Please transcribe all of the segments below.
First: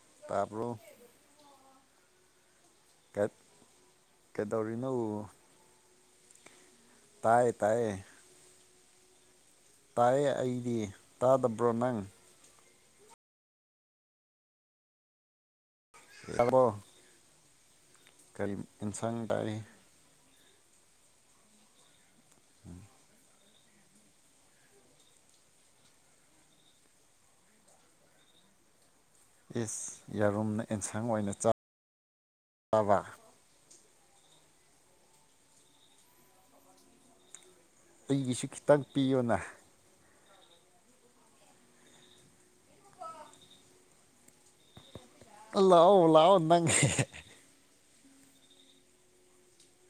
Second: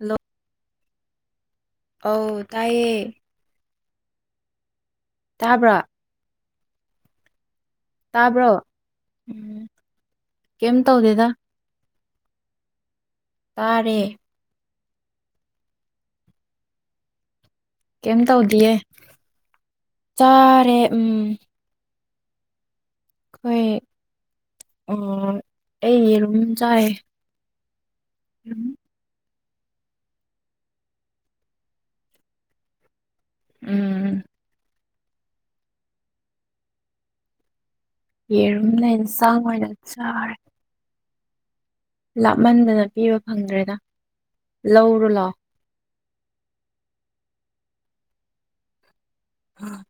hello ꯇꯥꯕ꯭ꯔꯣ ꯑꯧ ꯇꯥꯏꯌꯦ ꯀꯩꯗꯧꯔꯤꯅꯣ ꯇꯥꯕ꯭ꯔꯣ ꯇꯥꯏ ꯇꯥꯏꯌꯦ ꯇꯥꯕ꯭ꯔꯣ ꯎꯝ ꯇꯥꯏꯌꯦ ꯑꯩꯗꯤ ꯀꯩꯝ ꯇꯧꯗꯦꯗ ꯇꯥꯗꯕ꯭ꯔꯣ ꯅꯪ ꯇꯥꯔꯦ ꯇ꯭ꯕꯔꯣ ꯀꯩꯝ ꯀꯔꯤ ꯇꯧꯗꯤꯌꯦ ꯏꯟꯁꯥꯡ ꯇꯔꯤ ꯆꯥꯔꯦ ꯎꯝ ꯎꯝ ꯑꯈꯣꯏ ꯑꯥ ꯑꯩ ꯌꯦꯔꯨꯝ ꯆꯥꯏ [inaudible] ꯏꯁ ꯌꯥꯔꯨꯝꯅ ꯑꯦꯟꯁꯥꯡ ꯑꯣꯏꯅ ꯆꯥꯕ ꯎꯝ ꯑꯩꯒꯤꯁꯨ ꯈꯤꯇꯪ ꯌꯦꯔꯨꯝꯅ ꯄꯤꯌꯨꯅ ꯑꯦꯟꯁꯥꯡ ꯑꯣꯏꯅ ꯆꯥꯔꯦ ꯂꯥꯞꯃꯟꯕꯅ ꯄꯤꯕ ꯐꯪꯗ꯭ꯔꯦꯗ ꯂꯧ ꯂꯥꯎꯑꯣ ꯂꯥꯎꯑꯣ ꯅꯪ ꯍꯣꯏ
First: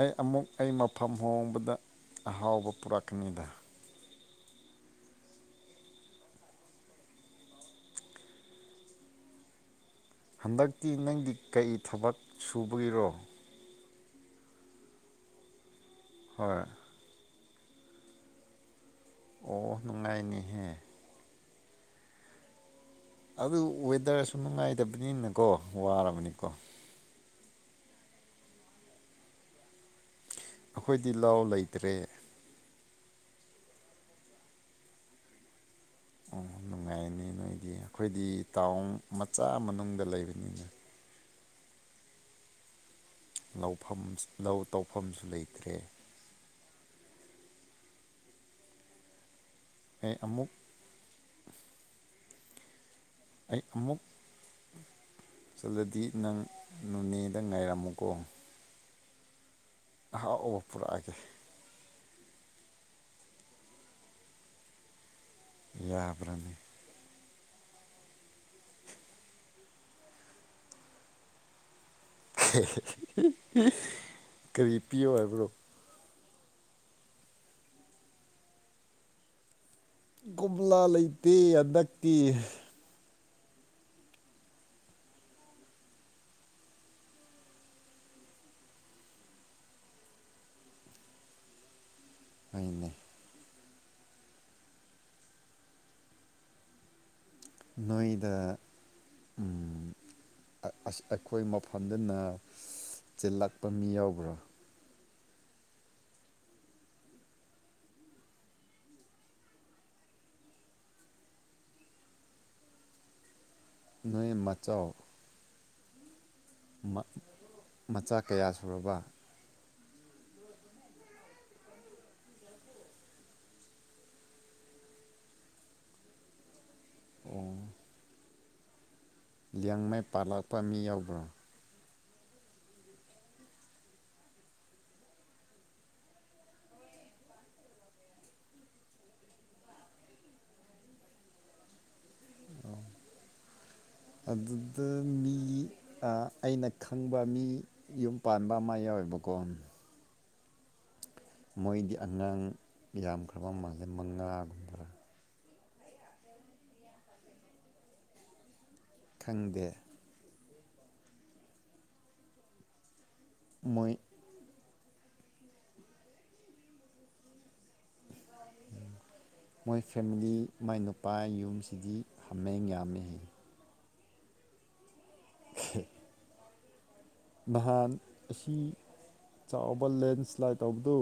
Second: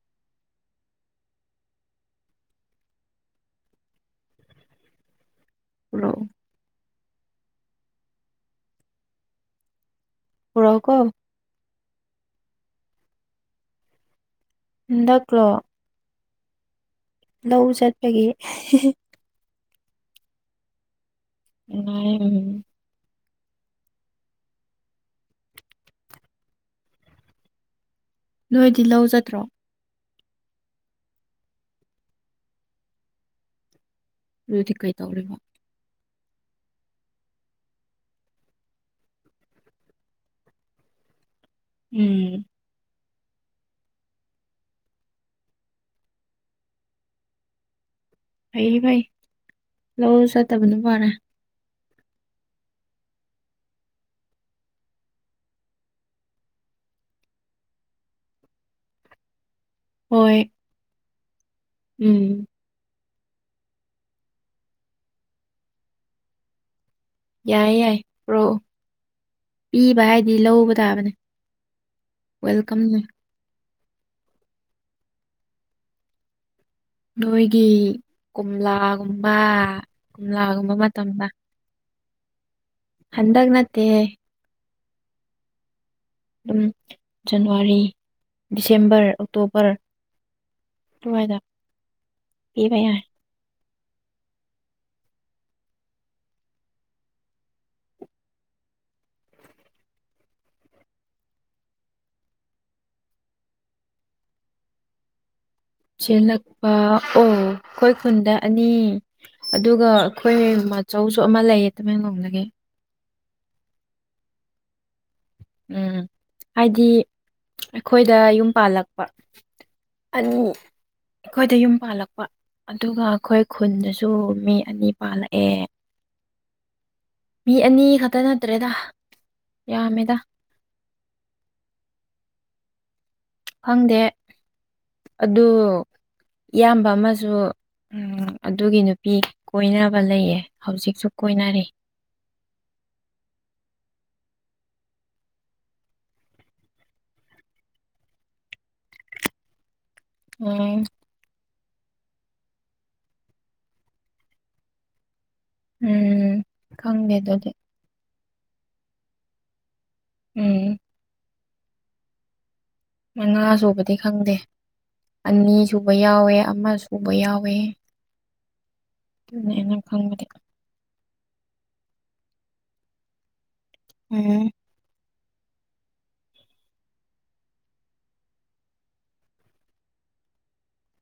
ꯑꯩ ꯑꯃꯨꯛ ꯑꯩ ꯃꯐꯝ ꯍꯣꯡꯕꯗ ꯑꯍꯥꯎꯕ ꯄꯨꯔꯛꯀꯅꯤꯗ ꯄꯨꯔꯛꯑꯣ ꯍꯟꯗꯛꯇꯤ ꯄꯨꯔꯛꯎꯀꯣ ꯅꯪꯒꯤ ꯀꯔꯤ ꯊꯕꯛ ꯁꯨꯕꯒꯤꯔꯣ ꯍꯟꯗꯛꯂꯣ ꯍꯣꯏ ꯂꯧ ꯆꯠꯄꯒꯤ ꯍꯤ ꯍꯤ ꯑꯣ ꯅꯨꯡꯉꯥꯏꯅꯤꯍꯦ [unintelligible] ꯑꯗꯨ ꯋꯦꯗꯔꯁꯨ ꯅꯨꯡꯉꯥꯏꯇꯕꯅꯤꯅꯀꯣ ꯋꯥꯔꯕꯅꯤꯀꯣ ꯅꯣꯏꯗꯤ ꯂꯧꯖꯗ꯭ꯔꯣ ꯑꯩꯈꯣꯏꯗꯤ ꯂꯧ ꯂꯩꯇ꯭ꯔꯦ ꯑꯗꯨꯗꯤ ꯀꯩꯇꯧꯔꯤꯕ ꯎꯝ ꯅꯨꯡꯉꯥꯏ ꯀꯅꯤ ꯅꯣꯏꯗꯤ ꯑꯩꯈꯣꯏꯗꯤ ꯇꯥꯎꯟ ꯃꯆꯥ ꯃꯅꯨꯡꯗ ꯂꯩꯕꯅꯤꯅ ꯎꯝ ꯂꯧꯐꯝ ꯂꯧ ꯇꯧꯐꯝꯁꯨ ꯂꯩꯇ꯭ꯔꯦ ꯐꯩ ꯐꯩ ꯂꯧ ꯑꯩ ꯑꯃꯨꯛ ꯆꯠꯇꯕꯅ ꯐꯥꯔꯦ ꯑꯩ ꯑꯃꯨꯛ ꯆꯠꯂꯗꯤ ꯅꯪ ꯅꯣꯅꯦꯗ ꯉꯥꯏꯔꯝꯃꯨꯀꯣ ꯑ ꯍꯣꯏ ꯑꯣ ꯄꯨꯔꯛꯑꯒꯦ ꯎꯝ ꯌꯥꯕ꯭ꯔꯅꯦ ꯌꯥꯏ ꯌꯥꯏ ꯄꯨꯔꯣ ꯄꯤꯕ ꯍꯥꯏꯗꯤ ꯂꯧꯕ ꯇꯥꯕꯅꯦ ꯋꯦꯜꯀꯝꯅꯦ ꯀꯔꯤ ꯄꯤꯌꯣ ꯍꯥꯏꯕ꯭ꯔꯣ ꯅꯣꯏꯒꯤ ꯀꯣꯝꯂꯥꯒꯨꯝꯕ ꯀꯣꯝꯂꯥꯒꯨꯝꯕ ꯀꯒꯣꯝꯂꯥ ꯃꯇꯝꯗ ꯂꯩꯇꯦ ꯍꯟꯗꯛꯇꯤ ꯍꯟꯗꯛ ꯅꯠꯇꯦ ꯑꯗꯨꯝ ꯖꯟꯋꯥꯔꯤ ꯗꯤꯁꯦꯝꯕꯔ ꯑꯣꯛꯇꯣꯕꯔ ꯇꯋꯥꯥꯏꯗ ꯍꯏꯅꯦ ꯅꯣꯏꯗ ꯎꯝ ꯑꯩꯈꯣꯏ ꯃꯐꯝꯗꯅ ꯆꯦꯜꯂꯛꯄ ꯃꯤ ꯌꯥꯎꯕ꯭ꯔꯥ ꯆꯦꯜꯂꯛꯄ ꯑꯣ ꯑꯩꯈꯣꯏ ꯈꯨꯟꯗ ꯑꯅꯤ ꯑꯗꯨꯒ ꯑꯩꯈꯣꯏ ꯃꯆꯧꯁꯨ ꯑꯃ ꯂꯩꯌꯦ ꯇꯃꯦꯡꯂꯣꯡꯗꯒꯤ ꯅꯣꯏ ꯃꯥꯆꯧ ꯎꯝ ꯍꯥꯏꯗꯤ ꯑꯩꯈꯣꯏꯗ ꯃꯆꯥ ꯀꯌꯥ ꯌꯨꯝ ꯁꯨꯔꯕ ꯄꯥꯜꯂꯛꯄ ꯑꯅꯤ ꯑꯩꯈꯣꯏꯗ ꯌꯨꯝ ꯄꯥꯜꯂꯛꯄ ꯑꯗꯨꯒ ꯑꯩꯈꯣꯏ ꯈꯨꯟꯗꯁꯨ ꯃꯤ ꯑꯅꯤ ꯄꯥꯜꯂꯛꯑꯦ [inaudible] ꯃꯤ ꯑꯅꯤ ꯈꯛꯇ ꯅꯠꯇ꯭ꯔꯦꯗ ꯂꯌꯥꯡꯃꯥꯏ ꯌꯥꯝꯃꯦꯗ ꯄꯥꯜꯂꯛꯄ ꯃꯤ ꯌꯥꯎꯕ꯭ꯔꯥ ꯈꯪꯗꯦ ꯑꯗꯨ ꯏꯌꯥꯝꯕ ꯑꯃꯁꯨ ꯎꯝ ꯑꯗꯨꯒꯤ ꯅꯨꯄꯤ ꯀꯣꯏꯅꯕ ꯂꯩꯌꯦ ꯍꯧꯖꯤꯛꯁꯨ ꯀꯣꯏꯅꯔꯤ ꯑꯣ ꯑꯗꯨꯗ ꯃꯤ ꯑꯩꯅ ꯈꯪꯕ ꯃꯤ ꯌꯨꯝ ꯄꯥꯟꯕ ꯑꯃ ꯌꯥꯎꯋꯦꯕ ꯀꯣꯟ ꯑꯣ ꯃꯣꯏꯗꯤ ꯑꯉꯥꯡ ꯌꯥꯝꯈ꯭ꯔꯕ ꯃꯥꯜꯂꯦ ꯃꯉꯥꯒꯨꯝꯕ꯭ꯔꯥ ꯎꯝ ꯈꯪꯗꯦ ꯗꯨꯗꯤ ꯈꯪꯗꯦ ꯎꯝ ꯃ ꯉꯥ ꯁꯨꯕꯗꯤ ꯃꯣꯏ ꯈꯪꯗꯦ ꯑꯅꯤ ꯁꯨꯕ ꯌꯥꯎꯋꯦ ꯑꯃ ꯁꯨꯕ ꯌꯥꯎꯋꯦ ꯑꯗꯨꯅꯦ ꯑꯩꯅ ꯃꯣꯏ ꯈꯪꯕꯗꯤ ꯐꯦꯃꯂꯤ ꯃꯥꯏꯅ ꯏꯄꯥꯥꯏ ꯌꯨꯝꯁꯤꯗꯤ ꯍꯥꯃꯦꯡ ꯌꯥꯝꯃꯦ ꯑꯝ ꯈꯦ ꯅꯍꯥꯟ ꯑꯁꯤ ꯆꯥꯎꯕ ꯂꯦꯟꯁ꯭ꯂꯥꯏꯠ ꯇꯧꯕꯗꯨ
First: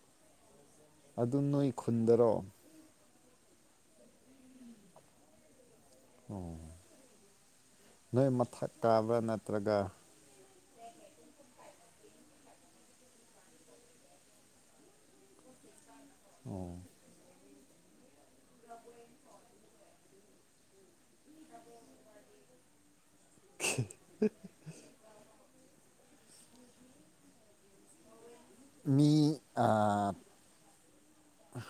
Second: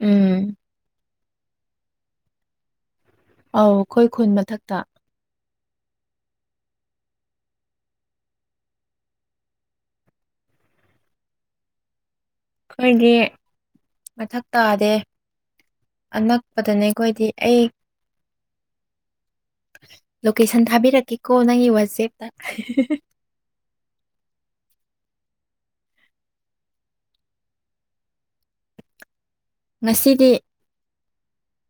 ꯎꯝ ꯑꯗꯨ ꯅꯣꯏ ꯈꯨꯟꯗꯔꯣ ꯑꯧ ꯑꯩꯈꯣꯏ ꯈꯨꯟ ꯃꯊꯛꯇ ꯑꯣ ꯅꯣꯏ ꯃꯊꯛ ꯀꯥꯕ꯭ꯔꯥ ꯅꯠꯇ꯭ꯔꯒ ꯑꯩꯈꯣꯏꯗꯤ ꯃꯊꯛ ꯇꯥꯗꯦ ꯑꯣ ꯑꯅꯛꯄꯗꯅꯦ ꯑꯩꯈꯣꯏꯗꯤ ꯑꯩ ꯂꯣꯀꯦꯁꯟ ꯊꯥꯕꯤꯔꯛꯀꯦꯀꯣ ꯅꯪꯒꯤ ꯋꯥꯆꯦꯞꯇ ꯍꯤ ꯍ ꯃꯤ ꯑꯥ ꯉꯁꯤꯗꯤ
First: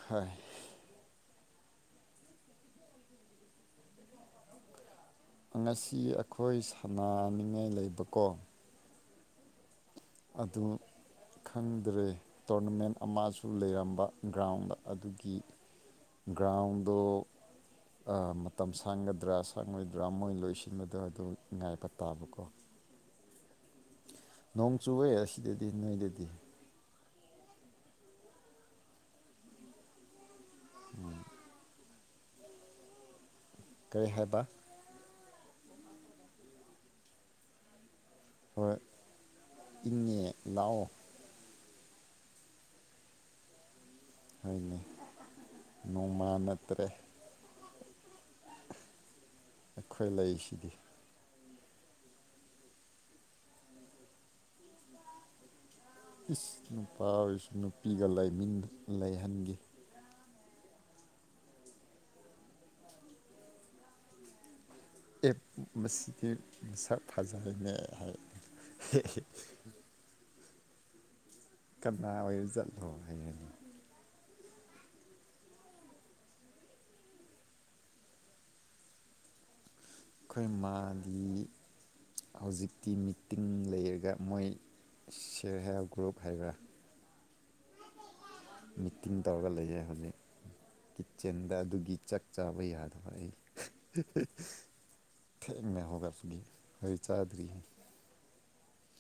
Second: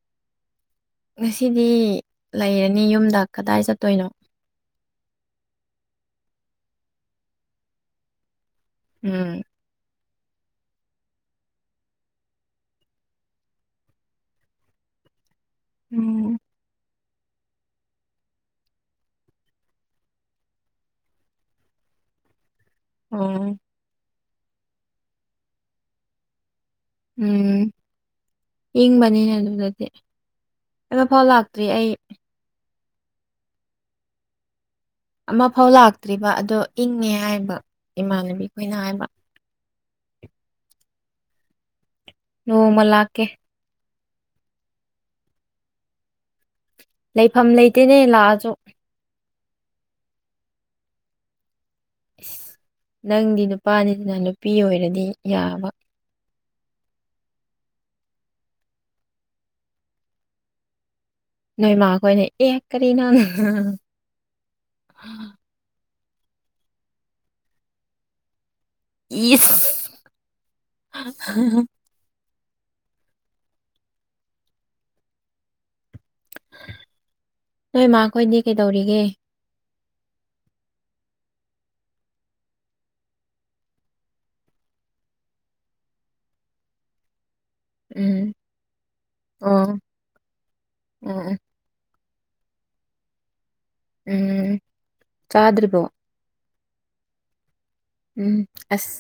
ꯍꯣꯏ ꯉꯁꯤꯗꯤ ꯂꯩꯔꯅꯤ ꯌꯨꯝꯗ ꯀꯗꯥꯏ ꯆꯠꯇꯣꯏꯅꯣ ꯉꯁꯤ ꯑꯩꯈꯣꯏ ꯁꯥꯟꯅꯅꯤꯡꯉꯥꯏ ꯂꯩꯕꯀꯣ ꯎꯝ ꯑꯗꯨ ꯈꯪꯗ꯭ꯔꯦ ꯇꯣꯔꯅꯃꯦꯟ ꯑꯃꯁꯨ ꯂꯩꯔꯝꯕ ꯒ꯭ꯔꯥꯎꯟꯗ ꯑꯗꯨꯒꯤ ꯎꯝ ꯒ꯭ꯔꯥꯎꯟꯗꯣ ꯑ ꯃꯇꯝ ꯁꯥꯡꯒꯗ꯭ꯔꯥ ꯁꯪꯉꯣꯏꯗ꯭ꯔꯥ ꯃꯣꯏ ꯂꯣꯏꯁꯤꯟꯕꯗꯣ ꯑꯗꯨ ꯉꯥꯏꯕ ꯇꯥꯕꯀꯣ ꯎꯝ ꯅꯣꯡ ꯆꯨꯋꯦ ꯑꯁꯤꯗꯗꯤ ꯅꯣꯏꯗꯗꯤ ꯎꯝ ꯏꯪꯕꯅꯤꯅꯦ ꯑꯗꯨꯗꯗꯤ ꯀꯩꯅꯣꯐꯥꯎ ꯂꯥꯛꯇ꯭ꯔꯤ ꯑꯩ ꯀꯩ ꯍꯥꯏꯕ ꯑꯃꯐꯧ ꯂꯥꯛꯇ꯭ꯔꯤꯕ ꯑꯗꯣ ꯏꯪꯉꯦ ꯍꯥꯏꯕ ꯏꯃꯥꯟꯅꯕꯤ ꯍꯣꯏ ꯈꯣꯏꯅ ꯍꯥꯏꯕ ꯏꯪꯉꯦ ꯂꯥꯛꯑꯣ ꯅꯣꯡꯃꯂꯥꯀꯦ ꯍꯣꯏꯅꯦ ꯅꯣꯡꯃꯥ ꯅꯠꯇ꯭ꯔꯦ ꯂꯩꯐꯝ ꯂꯩꯇꯦꯅꯦ ꯂꯥꯛꯑ ꯑꯩꯈꯣꯏ ꯂꯩꯁ ꯅꯪꯗꯤ ꯅꯨꯄꯥꯅꯤꯗꯅ ꯅꯨꯄꯤ ꯑꯣꯏꯔꯗꯤ ꯌꯥꯕ ꯏꯁ ꯅꯨꯄꯥ ꯑꯣꯏꯔꯁꯨ ꯅꯨꯄꯤꯒ ꯂꯩꯃꯤꯟ ꯂꯩꯍꯟꯒꯤ ꯅꯣꯏ ꯃꯥꯈꯣꯏꯅ ꯑꯦ ꯀꯔꯤꯅꯣ ꯍꯥ ꯑ ꯑꯦ ꯃꯁꯤꯁꯤꯗꯤ ꯃꯁꯛ ꯐꯖꯩꯅꯦ ꯍꯥꯏꯔ ꯍꯦ ꯍꯦ ꯍꯥ ꯀꯥꯅ ꯑꯣꯏꯔꯖꯥꯠꯅꯣ ꯍꯥꯢꯅꯤ ꯍꯥꯢꯕꯅꯦ ꯅꯣꯏꯃꯥꯈꯣꯏꯗꯤ ꯀꯩꯗꯧꯔꯤꯒꯦ ꯑꯩꯈꯣꯏ ꯃꯥꯗꯤ ꯍꯧꯖꯤꯛꯇꯤ ꯃꯤꯇꯤꯡ ꯂꯩꯔꯒ ꯃꯣꯏ ꯁꯦꯜꯐ ꯍꯦꯜꯞ ꯒ꯭ꯔꯨꯞ ꯍꯥꯏꯕ꯭ꯔꯥ ꯎꯝ ꯃꯤꯇꯤꯡ ꯇꯧꯔꯒ ꯑꯣ ꯂꯩꯌꯦ ꯍꯧꯖꯤꯛ ꯎꯝ ꯀꯤꯠꯆꯦꯟꯗ ꯑꯗꯨꯒꯤ ꯆꯥꯛ ꯆꯥꯕ ꯌꯥꯗꯕ ꯑꯩꯅ ꯎꯝ ꯊꯦꯡꯅ ꯆꯥꯗ꯭ꯔꯤꯕꯣ ꯍꯒꯠꯄꯅꯤ ꯍꯣꯏ ꯆꯥꯗ꯭ꯔꯤ ꯎꯝ ꯑꯁ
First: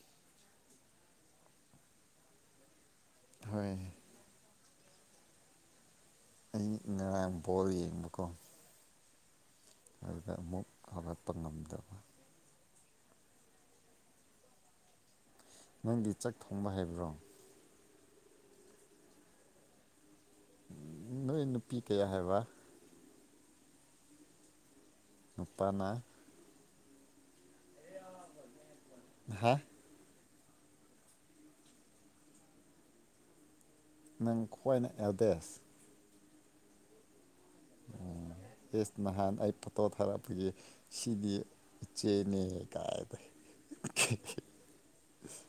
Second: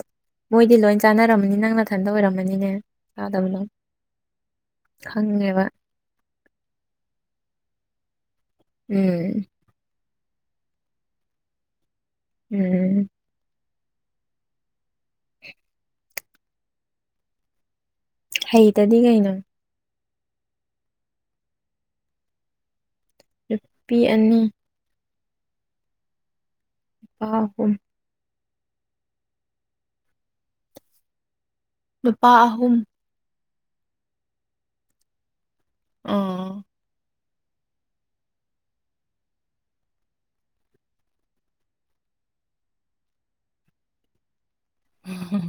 ꯃꯣꯏꯗꯤ ꯂꯣꯏ ꯆꯥꯟꯅꯔꯝꯃꯅꯤ ꯅꯪ ꯃꯊꯟꯇ ꯑꯣꯏꯔꯝꯃꯅꯤꯅꯦ ꯁꯥꯥꯗꯝꯗꯝꯅ ꯍꯣꯏ ꯈꯪꯉꯦꯕ ꯑꯩ ꯉꯔꯥꯡ ꯕꯣꯜ ꯌꯦꯡꯕꯀꯣ ꯎꯝ ꯑꯗꯨꯗ ꯑꯃꯨꯛ ꯍꯧꯒꯠꯄ ꯉꯝꯗꯕ ꯎꯝ ꯅꯪꯗꯤ ꯆꯥꯛ ꯊꯣꯡꯕ ꯍꯥꯏꯕ꯭ꯔꯣ ꯍꯩꯇꯗꯤ ꯀꯩꯅꯣ ꯅꯣꯏ ꯅꯨꯄꯤ ꯀꯌꯥ ꯍꯥꯏꯕ ꯅꯨꯄꯤ ꯑꯅꯤ ꯅꯨꯄꯥꯅ ꯄꯥ ꯑꯍꯨꯝ ꯍꯥ ꯅꯨꯄꯥ ꯑꯍꯨꯝ ꯅꯪ ꯈ꯭ꯋꯥꯏꯅ ꯑꯦꯜꯗꯦꯁ ꯑꯣ ꯎꯝ ꯑꯦꯁ ꯅꯍꯥꯟ ꯑꯩ ꯐꯣꯇꯣ ꯊꯥꯔꯛꯄꯒꯤ ꯁꯤꯗꯤ ꯆꯦꯅꯦ ꯀꯥꯏ ꯇ ꯎꯝꯍꯝ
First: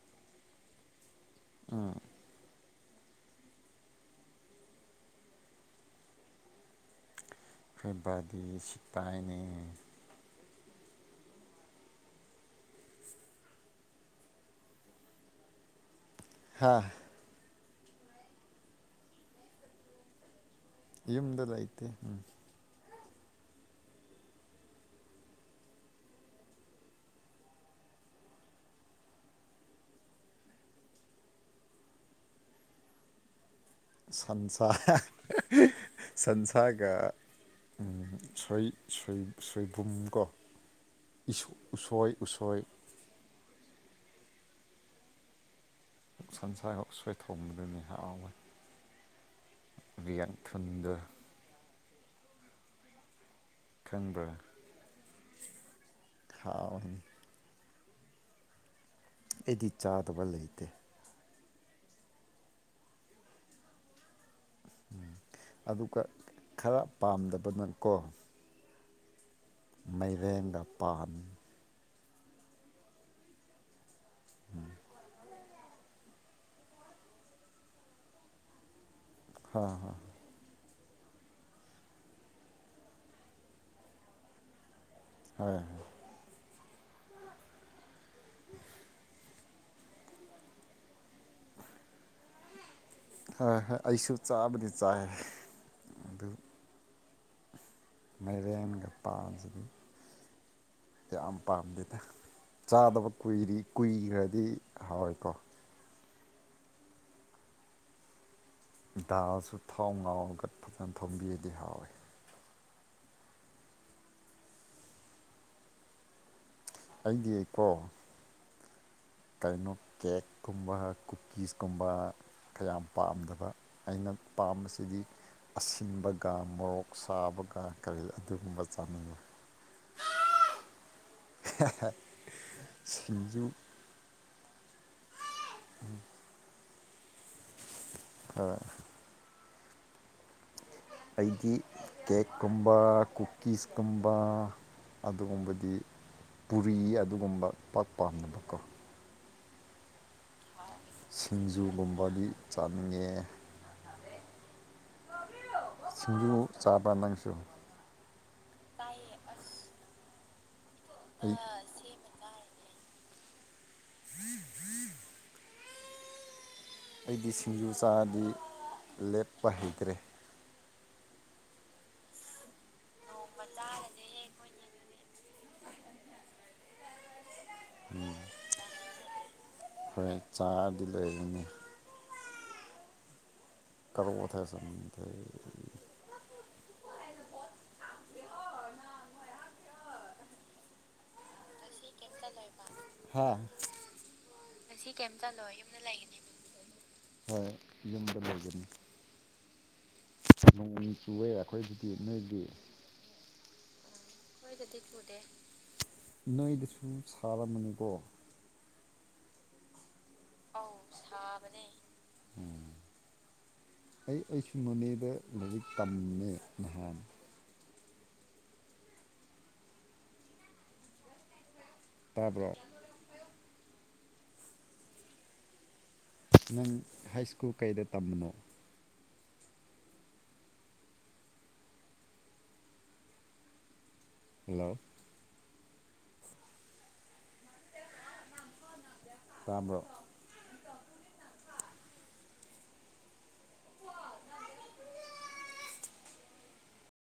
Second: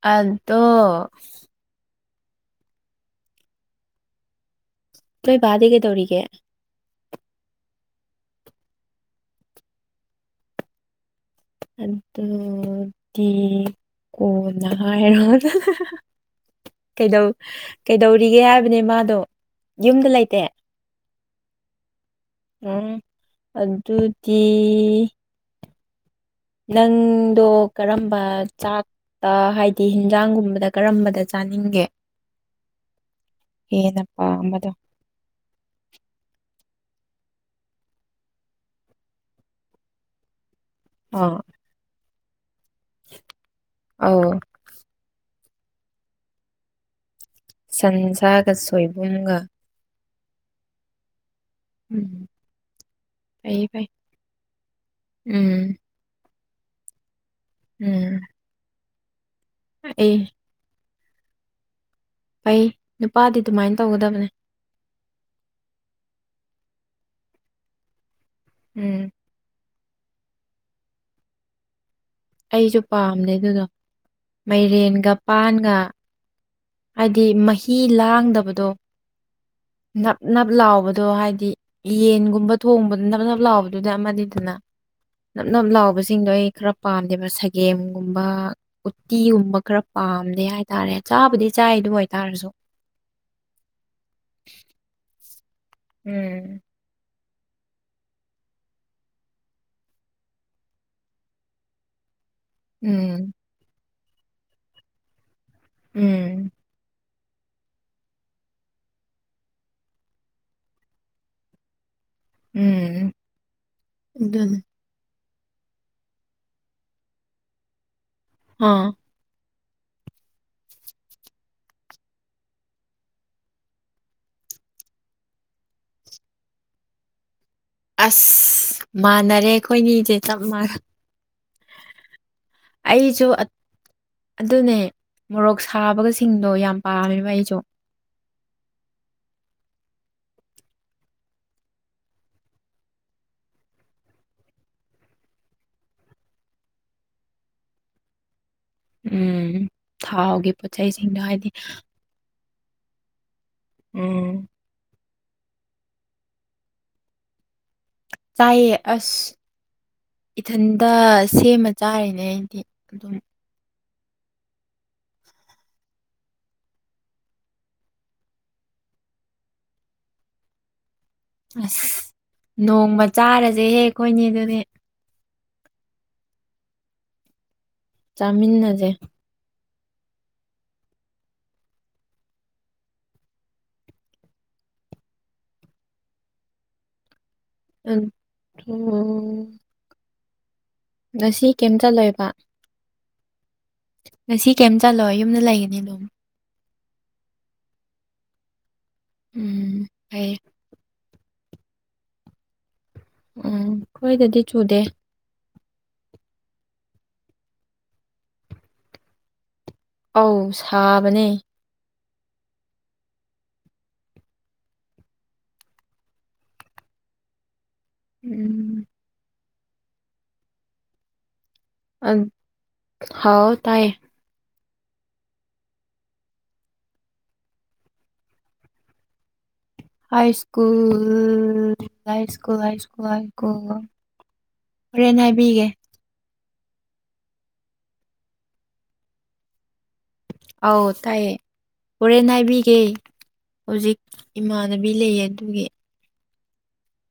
ꯑꯥꯗꯣ ꯇꯣꯏ ꯕꯥꯥꯗꯤ ꯀꯩꯗꯧꯔꯤꯒꯦ ꯑꯩꯈꯣꯏ ꯕꯥꯗꯤ ꯁꯤꯄꯥꯏꯅꯤ ꯑꯗꯨꯗꯤ ꯀꯣꯟꯅ ꯍꯥꯏ ꯍꯥ ꯀꯩꯪꯗꯧ ꯀꯩꯗꯧꯔꯤꯒꯦ ꯍꯥꯏꯕꯅꯦ ꯃꯥꯗꯣ ꯌꯨꯝꯗ ꯂꯩꯇꯦ ꯌꯨꯝꯗ ꯂꯩꯇꯦ ꯎꯝ ꯎꯝ ꯑꯗꯨꯗꯤ ꯅꯪꯗꯣ ꯀꯔꯝꯕ ꯆꯥꯛ ꯇꯥ ꯍꯥꯏꯗꯤ ꯍꯤꯟꯖꯥꯡꯒꯨꯝꯕꯗ ꯀꯔꯝꯕꯗ ꯆꯥꯅꯤꯡꯒꯦ ꯍꯦꯟꯅ ꯁꯟꯁꯥ ꯄꯥꯝꯕꯗꯣ ꯁꯟꯁꯥꯒꯤ ꯎꯝ ꯁꯣꯏ ꯁꯣꯏ ꯁꯣꯏꯕꯨꯝ ꯀꯣ ꯑꯥ ꯎꯁꯣꯏ ꯎꯁꯣꯏ ꯑꯧ ꯁꯟꯁꯥ ꯁ꯭ꯋꯦꯠ ꯁꯟꯁꯥꯒ ꯁꯣꯏꯕꯨꯝꯒ ꯕꯤꯌꯥꯡ ꯊꯨꯟꯗ ꯎꯝ ꯐꯩꯌꯦ ꯐꯩ ꯈꯪꯕ꯭ꯔ ꯎꯝ ꯊꯥꯎꯅꯤ ꯎꯝ ꯑꯩꯗꯤ ꯑꯩ ꯆꯥꯗꯕ ꯂꯩꯇꯦ ꯐꯩ ꯅꯨꯄꯥꯗꯤ ꯑꯗꯨꯃꯥꯏꯅ ꯇꯧꯒꯗꯕꯅꯦ ꯎꯝ ꯑꯗꯨꯒ ꯈꯔ ꯄꯥꯝꯗꯕꯅꯀꯣ ꯎꯝ ꯃꯥꯏꯔꯦꯟꯗꯣ ꯄꯥꯝꯃꯦ ꯑꯩꯁꯨ ꯄꯥꯝꯗꯦ ꯑꯗꯨꯗꯣ ꯃꯥꯏꯔꯦꯟꯒ ꯄꯥꯟꯒ ꯍꯥꯏꯗꯤ ꯃꯍꯤ ꯂꯥꯡꯗꯕꯗꯣ ꯍꯣꯏ ꯅꯞ ꯅꯞ ꯂꯥꯎꯕꯗ ꯑꯗꯣ ꯍꯥꯏꯗꯤ ꯌꯦꯟꯒꯨꯝꯕ ꯊꯣꯡꯕꯗ ꯅꯞ ꯅꯞ ꯂꯥꯎꯕꯗꯨꯅ ꯑꯃꯅꯤꯗꯅ ꯅꯞ ꯍꯣꯏ ꯍꯣꯏ ꯅꯞ ꯂꯥꯎꯕꯁꯤꯡꯗꯣ ꯑꯩ ꯈꯔ ꯄꯥꯝꯗꯦꯕ ꯁꯒꯦꯝꯒꯨꯝꯕ ꯎꯇꯤꯒꯨꯝꯕ ꯈꯔ ꯄꯥꯝꯗꯦ ꯍꯥꯏꯇꯥꯔꯦ ꯆꯥꯕꯗꯤ ꯆꯥꯏ ꯑꯗꯨ ꯑꯣꯏꯇꯥꯔꯁꯨ ꯍꯣꯏ ꯍꯣꯏ ꯑꯩꯁꯨ ꯆꯥꯕꯗꯤ ꯆꯥꯏ ꯑꯗꯨ ꯎꯝ ꯃꯥꯏꯔꯦꯟꯒ ꯄꯥꯟꯁꯤꯗꯤ ꯌꯥꯝ ꯄꯥꯝꯗꯦꯗ ꯆꯥꯗꯕ ꯎꯝ ꯀꯨꯔꯤ ꯀꯨꯏꯈ꯭ꯔꯗꯤ ꯍꯥꯎꯋꯦꯀꯣ ꯎꯝ ꯗꯥꯜꯁꯨ ꯊꯥꯎ ꯉꯧꯔꯒ ꯐꯖꯅ ꯊꯣꯝꯕꯤꯔꯗꯤ ꯍꯥꯎꯋꯦ ꯎꯝ ꯑꯗꯨꯅꯤ ꯑꯩꯗꯤ ꯀꯣ ꯑꯥ ꯀꯔꯤꯅꯣ ꯀꯦꯛꯀꯨꯝꯕ ꯀꯨꯀꯤꯁ ꯀꯨꯝꯕ ꯀꯌꯥꯝ ꯄꯥꯝꯗꯕ ꯑꯩꯅ ꯄꯥꯝꯕꯁꯤꯗꯤ ꯑꯁꯤꯟꯕꯒ ꯃꯣꯔꯣꯛ ꯁꯥꯕꯒ ꯀꯔꯤ ꯑꯗꯨꯒꯨꯝꯕ ꯑꯁ ꯆꯥꯅꯤꯡꯉꯤ ꯃꯥꯟꯅꯔꯦ ꯑꯩꯈꯣꯏꯅꯤꯗꯤ ꯆꯞ ꯃꯥꯟꯅ ꯍꯥ ꯍꯥ ꯍꯥ ꯑꯩꯁꯨ ꯁꯤꯡꯖꯨ ꯑꯗꯨꯅꯦ ꯃꯣꯔꯣꯛ ꯁꯥꯕꯒꯁꯤꯡꯗꯣ ꯌꯥꯝ ꯄꯥꯝꯃꯦꯕ ꯑꯩꯁꯨ ꯍꯣꯏ ꯑꯩꯒꯤ ꯀꯦꯛꯀꯨꯝꯕ ꯀꯨꯀꯤꯁꯀꯨꯝꯕ ꯑꯗꯨꯒꯨꯝꯕꯗꯤ ꯄꯨꯔꯤ ꯑꯗꯨꯒꯨꯝꯕ ꯄꯥꯛ ꯄꯥꯝꯗꯕꯀꯣ ꯎꯝ ꯊꯥꯎꯒꯤ ꯄꯣꯠꯆꯩꯁꯤꯡꯗꯣ ꯍꯥꯏꯗꯤ ꯁꯤꯡꯖꯨꯒꯨꯝꯕꯗꯤ ꯆꯥꯅꯤꯡꯉꯦ ꯑꯥ ꯁꯤꯡꯖꯨ ꯆꯥꯕ ꯅꯪꯁꯨ ꯆꯥꯏꯌꯦ ꯑꯁ ꯏꯊꯟꯗ ꯑꯩ ꯁꯦꯝꯃ ꯆꯥꯔꯤꯅꯦ ꯑꯩꯗꯤ ꯑꯗꯨꯝ ꯑꯩꯗꯤ ꯁꯤꯡꯖꯨ ꯆꯥꯔꯗꯤ ꯂꯦꯞꯄ ꯍꯩꯇ꯭ꯔꯦ ꯑꯁ ꯅꯣꯡꯃ ꯆꯥꯔꯁꯦ ꯍꯦꯛ ꯑꯩꯈꯣꯏꯅꯤ ꯑꯗꯨꯗꯤ ꯆꯥꯃꯤꯟꯅꯖꯦ ꯍꯣꯏ ꯆꯥꯗꯤ ꯂꯣꯏꯔꯅꯤ [unintelligible] ꯑꯪ ꯉꯁꯤ ꯀꯩꯝ ꯆꯠꯂꯣꯏꯕ ꯍꯥ ꯉꯁꯤ ꯀꯩꯝ ꯆꯠꯂꯣꯏ ꯌꯨꯝꯗ ꯂꯩꯒꯅꯤ ꯑꯗꯨꯝ ꯍꯣꯏ ꯌꯨꯝꯗ ꯂꯩꯒꯅꯤ ꯎꯝ ꯐꯩꯌꯦ ꯅꯣꯡ ꯆꯨꯋꯦ ꯑꯩꯈꯣꯏꯒꯤꯗꯤ ꯅꯣꯏꯒꯤ ꯑꯣ ꯑꯣ ꯈꯣꯏꯗꯗꯤ ꯆꯨꯗꯦ ꯅꯣꯏꯗꯁꯨ ꯁꯥꯔꯃꯅꯤꯀꯣ ꯑꯥꯎ ꯁꯥꯕꯅꯦ ꯎꯝ ꯑꯩ ꯑꯩꯁꯨ ꯅꯣꯅꯦꯗ ꯂꯥꯏꯔꯤꯛ ꯇꯝꯃꯦ ꯅꯍꯥꯟ ꯎꯝ ꯑꯥ ꯇꯥꯕ꯭ꯔꯣ ꯍꯥꯎ ꯇꯥꯏꯌꯦ ꯅꯪ ꯍꯥꯏ ꯁ꯭ꯀꯨꯜ ꯀꯩꯗ ꯇꯝꯕꯅꯣ high school high school high school high school hello ꯍꯣꯔꯦꯟ ꯍꯥꯏꯕꯤꯒꯦ ꯇꯥꯕ꯭ꯔꯣ ꯑꯧ ꯇꯥꯏꯌꯦ ꯍꯣꯔꯦꯟ ꯍꯥꯏꯕꯤꯒꯦ ꯍꯧꯖꯤꯛ ꯏꯃꯥꯟꯅꯕꯤ ꯂꯩꯌꯦ ꯑꯗꯨꯒꯤ